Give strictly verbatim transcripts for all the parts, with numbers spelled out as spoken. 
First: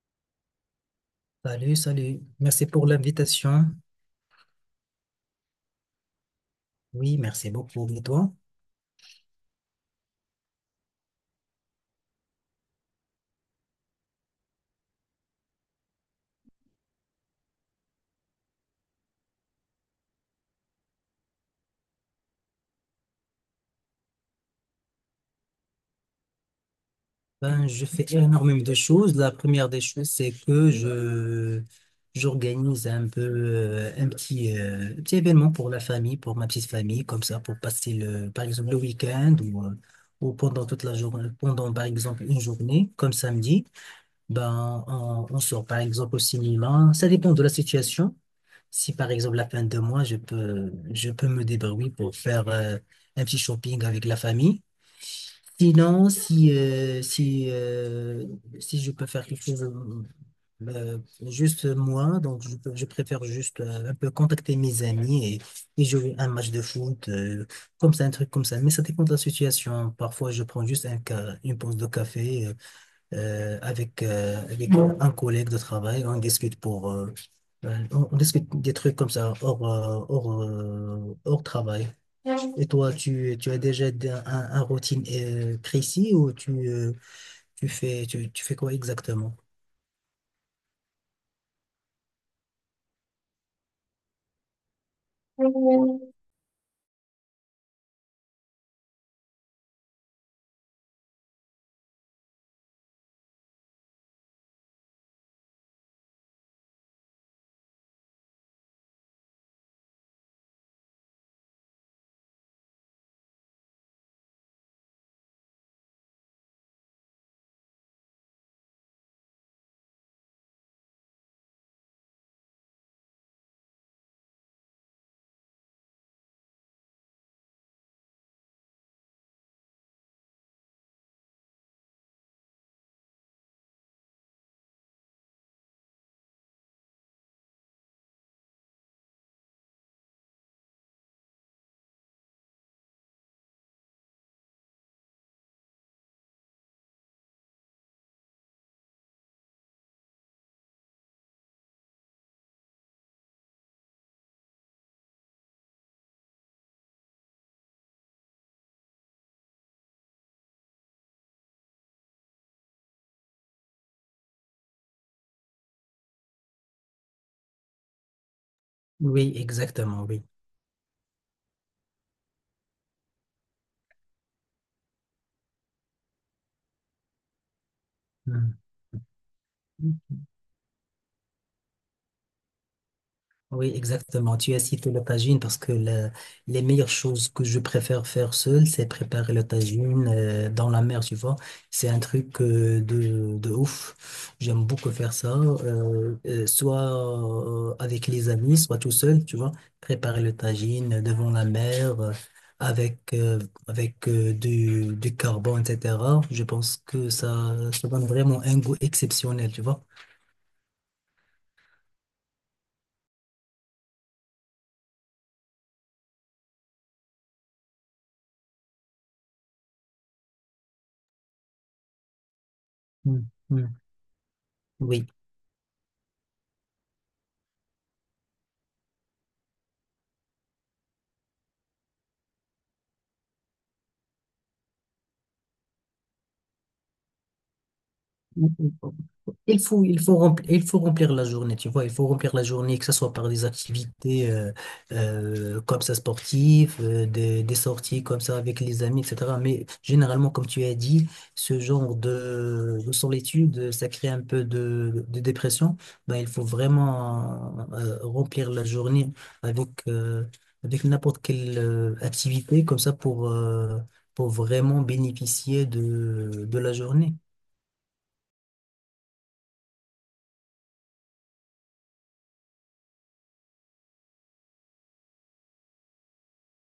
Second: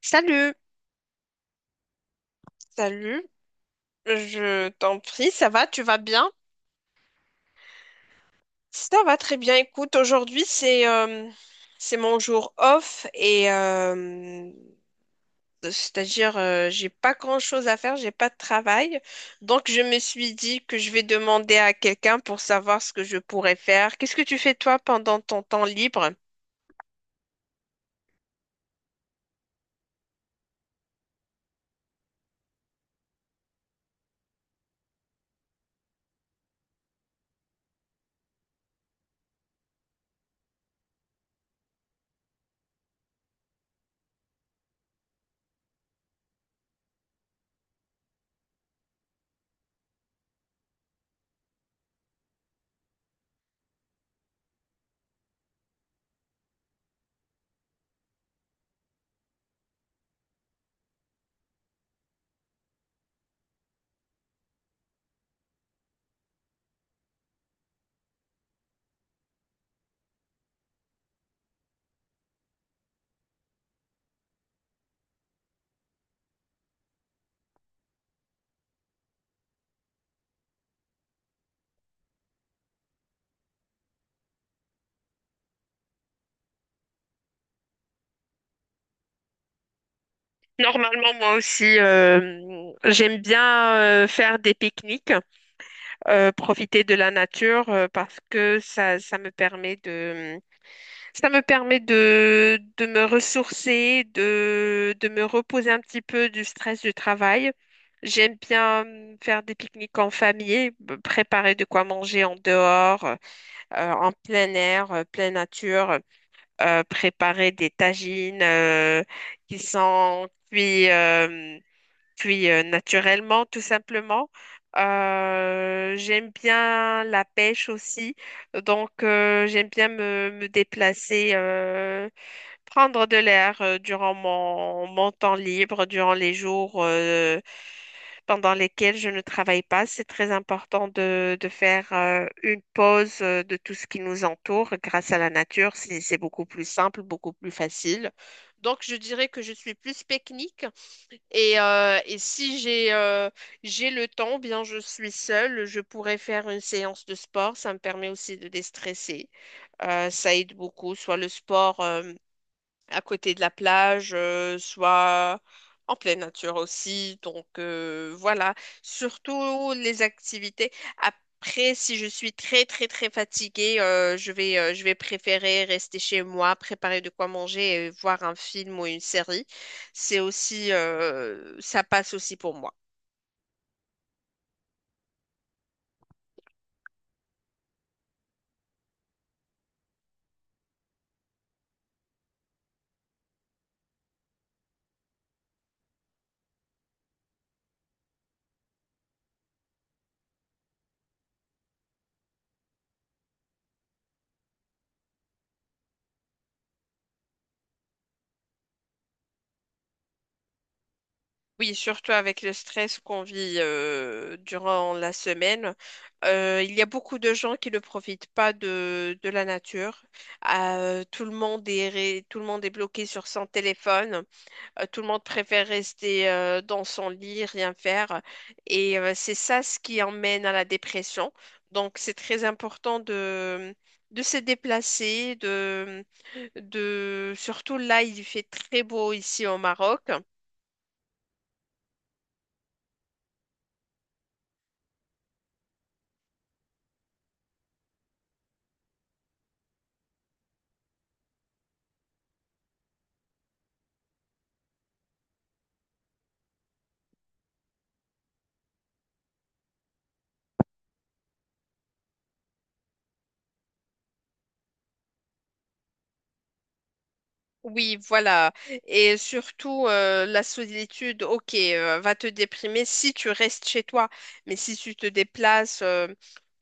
Salut, Salut, salut. Merci pour salut, l'invitation. je t'en prie, ça va, tu vas bien? Oui, merci beaucoup. Et toi? Ça va très bien, écoute, aujourd'hui c'est euh, c'est mon jour off et euh, c'est-à-dire euh, j'ai pas grand-chose à faire, j'ai pas de travail, donc je me suis dit que je vais demander à quelqu'un pour savoir ce que je pourrais faire. Qu'est-ce que tu fais toi pendant ton temps libre? Ben, je fais énormément de choses. La première des choses, c'est que je j'organise un peu euh, un petit, euh, petit événement pour la famille, pour ma petite famille, comme ça, pour passer le, par exemple, le week-end ou, euh, ou pendant toute la journée, pendant par exemple une journée, comme samedi. Ben, on, on sort par exemple au cinéma. Ça dépend de la situation. Si par exemple la fin de mois, je peux, je peux me débrouiller pour faire euh, un petit shopping avec la famille. Sinon, si, euh, si, euh, si je peux faire quelque chose euh, juste moi, donc je, peux- je préfère juste euh, un peu contacter mes amis et, et jouer un match de foot, euh, comme ça, un truc comme ça. Mais ça dépend de la situation. Parfois, je prends juste un ca- une pause de café. euh, euh, avec, euh, avec un collègue de travail. On discute pour, euh, euh, on, on discute des trucs comme ça hors, euh, hors, euh, hors travail. Et toi, tu, tu as déjà d- un, un routine euh, précis ou tu, euh, tu fais, tu, tu fais quoi exactement? Normalement, moi aussi, euh, j'aime bien euh, faire des pique-niques. Euh, profiter de la nature euh, parce que ça, ça me permet de, ça me permet de, de me ressourcer, de, de me reposer un petit peu du stress du travail. J'aime bien euh, faire des pique-niques en famille, b- préparer de quoi manger en dehors, euh, en plein air, euh, pleine nature, euh, préparer des tagines euh, qui sont cuits. Euh, puis euh, naturellement, tout simplement. Euh, j'aime bien la pêche aussi, donc euh, j'aime bien me, me déplacer, euh, prendre de l'air euh, durant mon, mon temps libre, durant les jours euh, pendant lesquels je ne travaille pas. C'est très important de, de faire euh, une pause euh, de tout ce qui nous entoure grâce à la nature. C'est, c'est beaucoup plus simple, beaucoup plus facile. Donc je dirais que je suis plus technique et, euh, et si j'ai euh, j'ai le temps, bien je suis seule, je pourrais faire une séance de sport. Ça me permet aussi de déstresser. Euh, ça aide beaucoup, soit le sport. Euh, à côté de la plage, euh, soit en pleine nature aussi. Donc euh, voilà, Oui, surtout les exactement, oui. activités. Après, si je suis très très très fatiguée, euh, je vais, euh, je vais préférer rester chez moi, préparer de quoi manger et voir un Hmm. film ou une série. C'est aussi, euh, ça passe aussi pour moi. Oui, exactement. Tu as cité le tagine parce que la- les meilleures choses que je préfère faire seul, c'est préparer le tagine euh, dans la mer, tu vois. C'est un truc euh, de, de ouf. J'aime beaucoup faire ça, euh, euh, soit euh, avec les amis, soit tout seul, tu vois. Préparer le tagine devant la mer euh, avec, euh, avec euh, du, du carbone, et cetera. Je pense que ça, ça donne vraiment un goût exceptionnel, tu vois. Oui, surtout avec le stress qu'on vit euh, durant la semaine. Euh, il y a beaucoup de gens qui ne profitent pas de, de la nature. Euh, tout le monde est, ré- tout le monde est bloqué sur Mm, son mm. téléphone. Euh, tout le Oui. monde préfère rester euh, dans son lit, rien faire. Et euh, c'est ça ce qui emmène à la dépression. Donc, c'est très important de, de se déplacer, de, de, surtout là, il fait très beau ici au Il faut, il Maroc. Faut remplir, il faut remplir la journée, tu vois, il faut remplir la journée, que ce soit par des activités euh, euh, comme ça sportives, euh, des, des sorties comme ça avec les amis, et cetera. Mais généralement, comme tu as dit, ce genre de, de solitude, ça crée un peu de, de dépression. Ben, il faut vraiment euh, remplir la journée avec, euh, avec n'importe quelle euh, activité comme ça pour, euh, pour vraiment bénéficier de, de la journée. Oui, voilà. Et surtout, euh, la solitude, ok, euh, va te déprimer si tu restes chez toi. Mais si tu te déplaces euh,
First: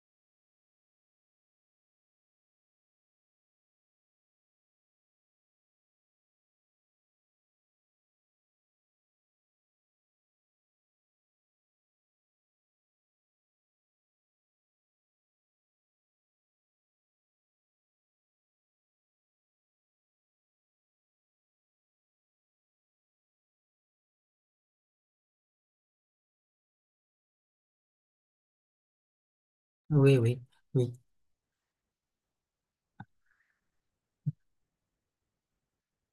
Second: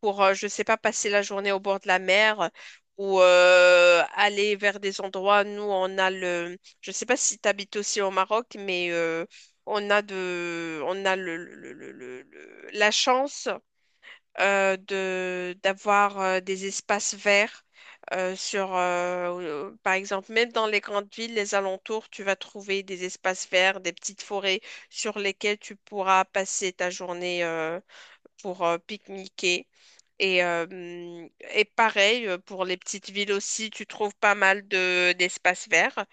pour, euh, je sais pas, passer la journée au bord de la mer ou euh, aller vers des endroits, nous, on a le... Je sais pas si tu habites aussi au Maroc, mais euh, on a de... on a le, le- le- le- le- la chance euh, de d'avoir euh, des espaces verts euh, sur, euh, euh, par exemple, même dans les grandes villes, les alentours, tu vas trouver des espaces verts, des petites forêts sur lesquelles tu pourras passer ta journée euh, pour euh, pique-niquer. Oui, oui. Et, euh, oui. hum, et pareil, euh, pour les petites villes aussi, tu trouves pas mal de d'espaces verts.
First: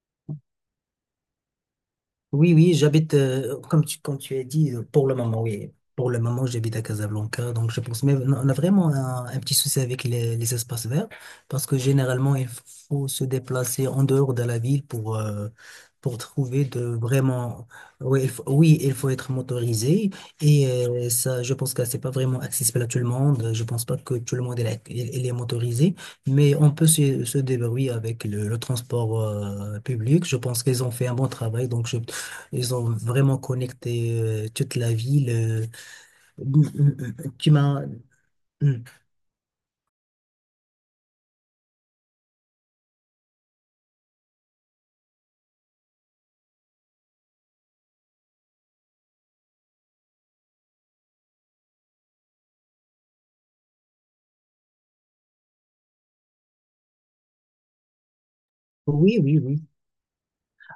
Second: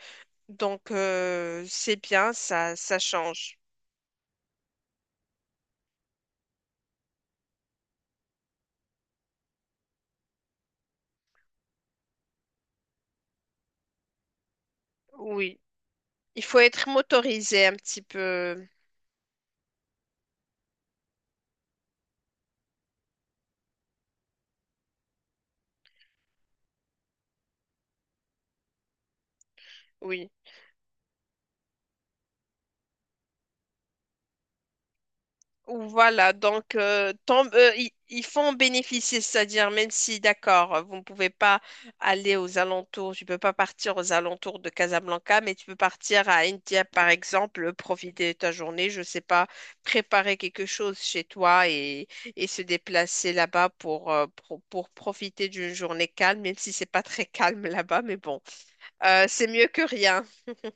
Donc, euh, c'est bien, Oui, oui, ça, ça j'habite, change. euh, comme tu, comme tu as dit, euh, pour le moment, oui. Pour le moment, j'habite à Casablanca, donc je pense, mais on a on a vraiment un, un petit souci avec les, les espaces verts, parce que généralement, il faut se déplacer en dehors de la ville pour, euh, Oui, pour il faut trouver de être vraiment, motorisé un petit oui, il faut, peu. oui, il faut être motorisé, et euh, ça, je pense que c'est pas vraiment accessible à tout le monde, je pense pas que tout le monde est, là- il- il est motorisé, mais on peut se, se débrouiller avec le, le transport euh, public, Oui. je pense qu'ils ont fait un bon travail, donc je ils ont vraiment connecté euh, toute la ville. Euh, Voilà, mm, donc euh, mm, mm. tant- tu euh, m'as. ils, ils font Mm. bénéficier, c'est-à-dire même si, d'accord, vous ne pouvez pas aller aux alentours, tu peux pas partir aux alentours de Casablanca, mais tu peux partir à India, par exemple, profiter de ta journée, je sais pas, préparer quelque chose chez toi et, et se déplacer là-bas pour, euh, pro- pour profiter d'une journée calme, même si c'est pas très calme là-bas, mais bon, Oui, euh, oui, c'est oui. mieux que rien,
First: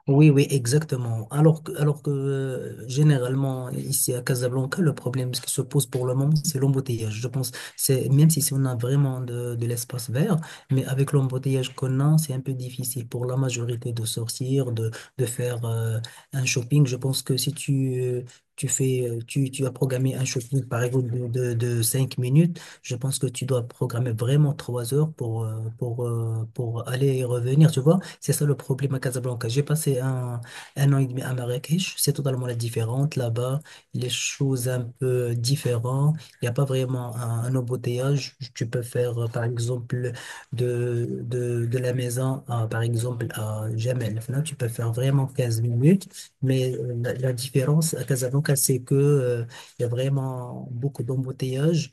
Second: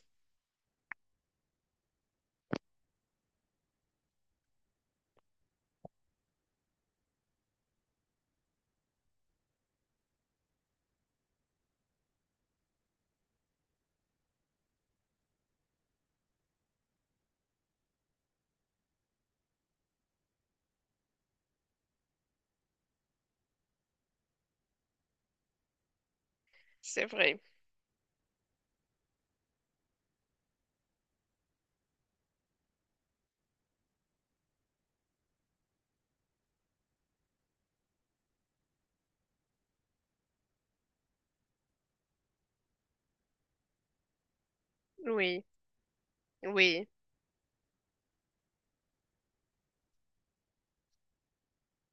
Oui, oui, exactement. Alors que, alors que euh, généralement, ici à Casablanca, le problème qui se pose pour le moment, c'est l'embouteillage. Je pense, c'est, même si, si on a vraiment de, de l'espace vert, mais avec l'embouteillage qu'on a, c'est un peu difficile pour la majorité de sortir, de, de faire euh, un shopping. Je pense que si tu, euh, tu fais, euh, tu, tu as programmé un shopping, par exemple, de, de, de cinq minutes, je pense que tu dois programmer vraiment trois heures pour, euh, pour, euh, pour c'est aller et vrai. revenir, tu vois? C'est ça le problème à Casablanca. J'ai passé un, un an et demi à Marrakech. C'est totalement la différente. Là-bas, les choses un peu différentes. Il n'y a pas vraiment un, un embouteillage. Tu peux faire, euh, par exemple, de, de, de la maison, à, par exemple, à Jamel. Enfin, là, tu peux faire vraiment Oui, quinze minutes. Mais oui, euh, la, la différence à Casablanca, c'est que, euh, il y a vraiment beaucoup d'embouteillages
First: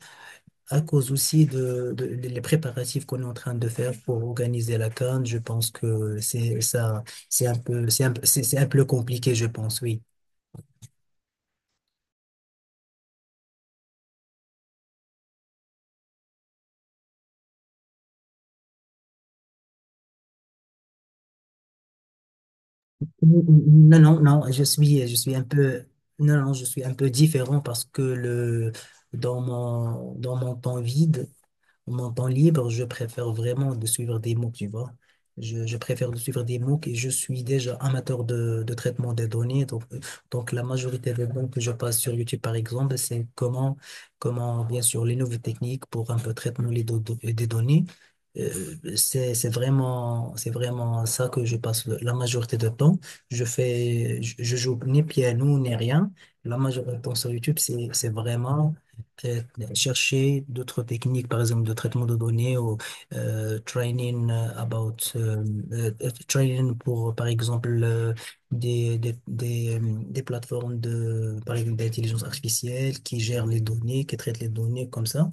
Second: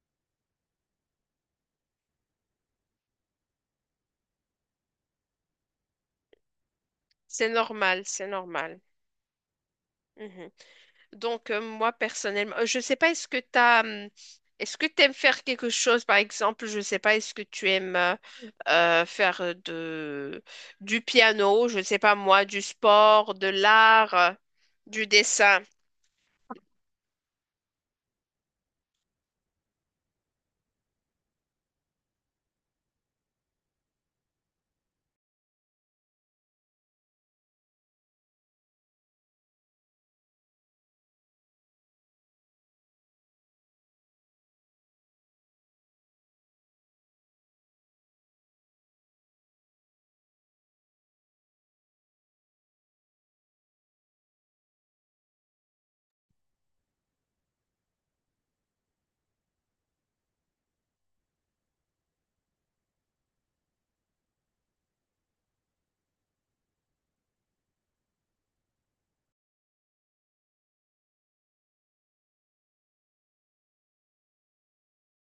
à cause aussi de, de- les préparatifs qu'on est en train de faire pour organiser la CAN, je pense que c'est ça, c'est c'est un peu, normal, c'est un, peu- c'est c'est c'est un normal. peu compliqué, je pense, oui. Mhm. Donc, euh, moi, personnellement, euh, je sais pas, est-ce que t'as, hum, est-ce que t'aimes faire quelque chose, par exemple, je sais pas, est-ce que tu aimes euh, euh, faire euh, de, du piano, je sais pas moi, du sport, Non, de l'art, non, euh, non, je du suis, je suis un dessin? peu, non, non, je suis un peu différent parce que le, dans mon, dans mon temps vide, mon temps libre, je préfère vraiment de suivre des MOOC, tu vois. Je, je préfère de suivre des MOOC et je suis déjà amateur de, de traitement des données. Donc, euh, donc la majorité des MOOC que je passe sur YouTube, par exemple, c'est comment, comment, bien sûr, les nouvelles techniques pour un peu traitement les do- do- euh, des données. Euh, c'est, c'est vraiment, c'est vraiment ça que je passe le- la majorité de temps. Je fais, je, je joue ni piano ni rien. La majorité de temps sur YouTube, c'est, c'est vraiment euh, chercher d'autres techniques, par exemple de traitement de données ou euh, training euh, about euh, euh, euh, training pour par exemple euh, des, des, des, euh, des plateformes de par exemple d'intelligence artificielle qui gèrent les données, qui traitent les données comme ça.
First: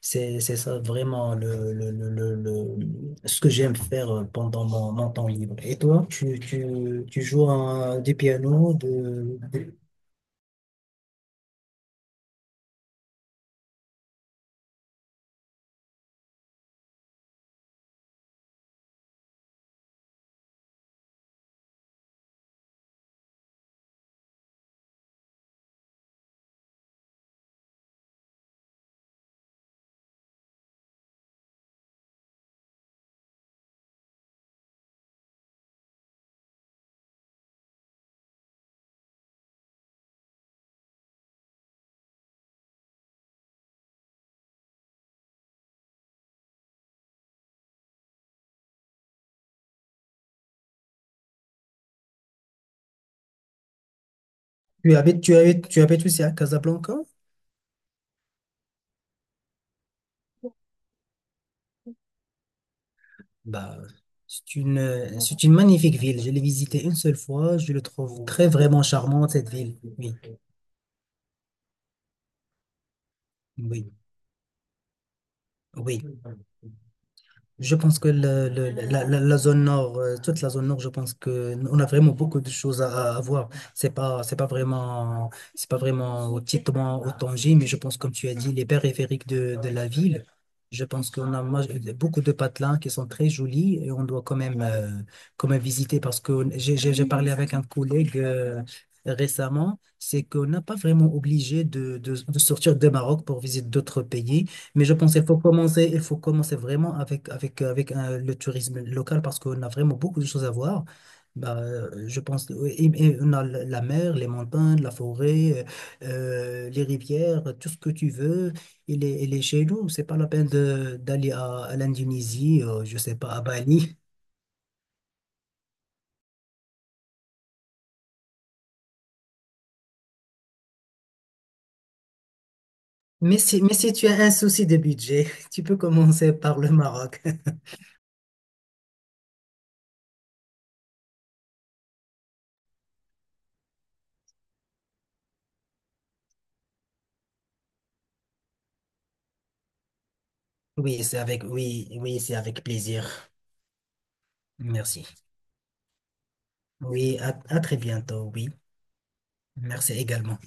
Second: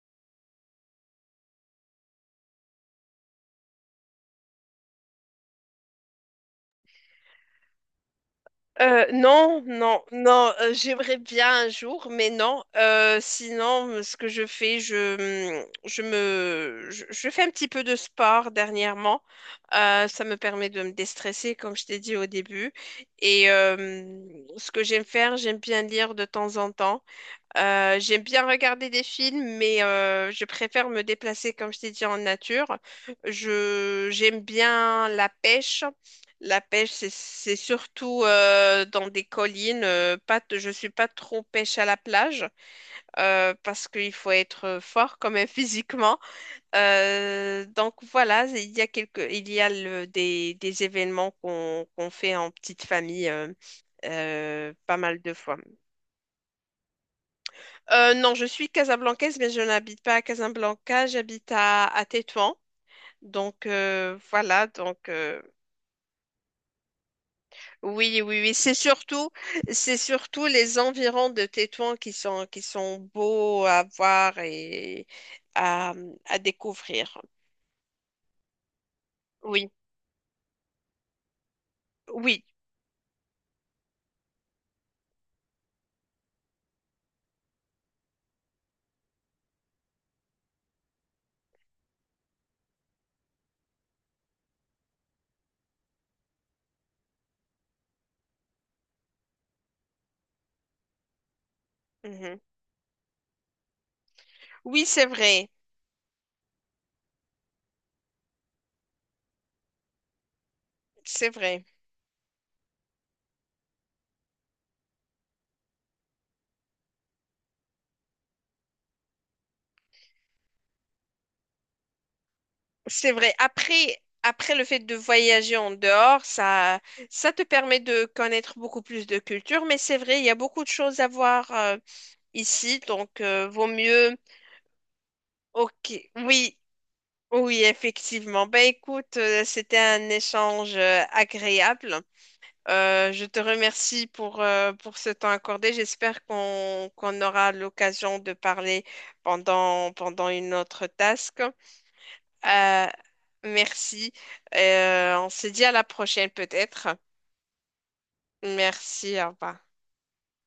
C'est c'est ça vraiment le, le, le, le, le- ce que j'aime faire pendant mon, mon temps libre. Et toi, tu, tu, tu joues un- du piano, Euh, de, non, de- non, non, euh, j'aimerais bien un jour, mais non. Euh, sinon, euh, ce que je fais, je, mm, je me, je, je fais un petit peu de sport dernièrement. Euh, ça me permet de me déstresser, comme je t'ai dit au début. Et euh, mm, ce que j'aime faire, j'aime bien lire de temps en temps. Euh, j'aime bien regarder des films, mais euh, je préfère me déplacer, comme je t'ai dit, en nature. Je, j'aime bien la pêche. La pêche, c'est, c'est surtout euh, dans des collines. Euh, pas, t- Je suis pas trop pêche à la plage euh, parce qu'il faut être fort quand même physiquement. Euh, donc voilà, il y a quelques, il y a le- des, des événements qu'on qu'on fait en petite famille euh, euh, tu pas habites mal de tu fois. habites tu habites aussi à Casablanca? Euh, non, je suis casablancaise, mais je n'habite pas à Casablanca, j'habite à, à Tétouan. Donc Bah, euh, c'est voilà, une, donc euh, euh, c'est une magnifique ville. Je l'ai visitée une seule fois. Je le oui, trouve oui, très oui, c'est vraiment surtout, charmante, cette ville. c'est Oui, surtout les environs de Tétouan qui sont, qui sont beaux à oui, voir et à, oui. à découvrir. Je pense que le- le- la, la- la zone Oui, nord, euh, toute la zone nord, je pense que n- on a vraiment beaucoup oui, de choses à, à voir. C'est pas, c'est pas vraiment, c'est pas vraiment au Tétouan, au Tanger, mais je pense, comme tu as dit, les périphériques de, de la ville. Je pense qu'on a ma- beaucoup de patelins qui sont très jolis et on doit quand même, euh, quand même visiter parce que j'ai j'ai- j'ai parlé avec un collègue euh, récemment, c'est qu'on n'a pas vraiment obligé de, de, mhm. de sortir de Maroc pour visiter d'autres pays. Oui, Mais je c'est pense qu'il faut vrai, commencer, il faut commencer vraiment avec, avec, avec euh, le tourisme local parce qu'on a vraiment beaucoup de choses à voir. c'est Bah, vrai, euh, je pense, oui, et- et on a la la mer, les montagnes, la forêt, euh, euh, les rivières, tout ce que tu veux, il est, il est chez nous. C'est pas la peine de- d'aller à, à l'Indonésie, euh, je c'est sais pas, vrai. à Après, Bali. après le fait de voyager en dehors, ça, ça te permet de connaître beaucoup plus de culture, mais c'est vrai, il y a beaucoup de choses à voir. Euh, ici, donc Mais euh, si, vaut mais si tu as mieux. un souci de budget, tu peux Ok, commencer oui, par le Maroc. oui, effectivement. Ben écoute, euh, c'était un échange euh, agréable. Euh, je te remercie pour, euh, pour ce temps accordé. J'espère qu'on qu'on aura l'occasion de parler pendant, pendant une autre Oui, c'est task. avec, oui, oui, c'est avec Euh, plaisir. merci. Merci. Euh, on se dit à la prochaine peut-être. Oui, à à très bientôt, oui. Merci, au revoir. Merci également.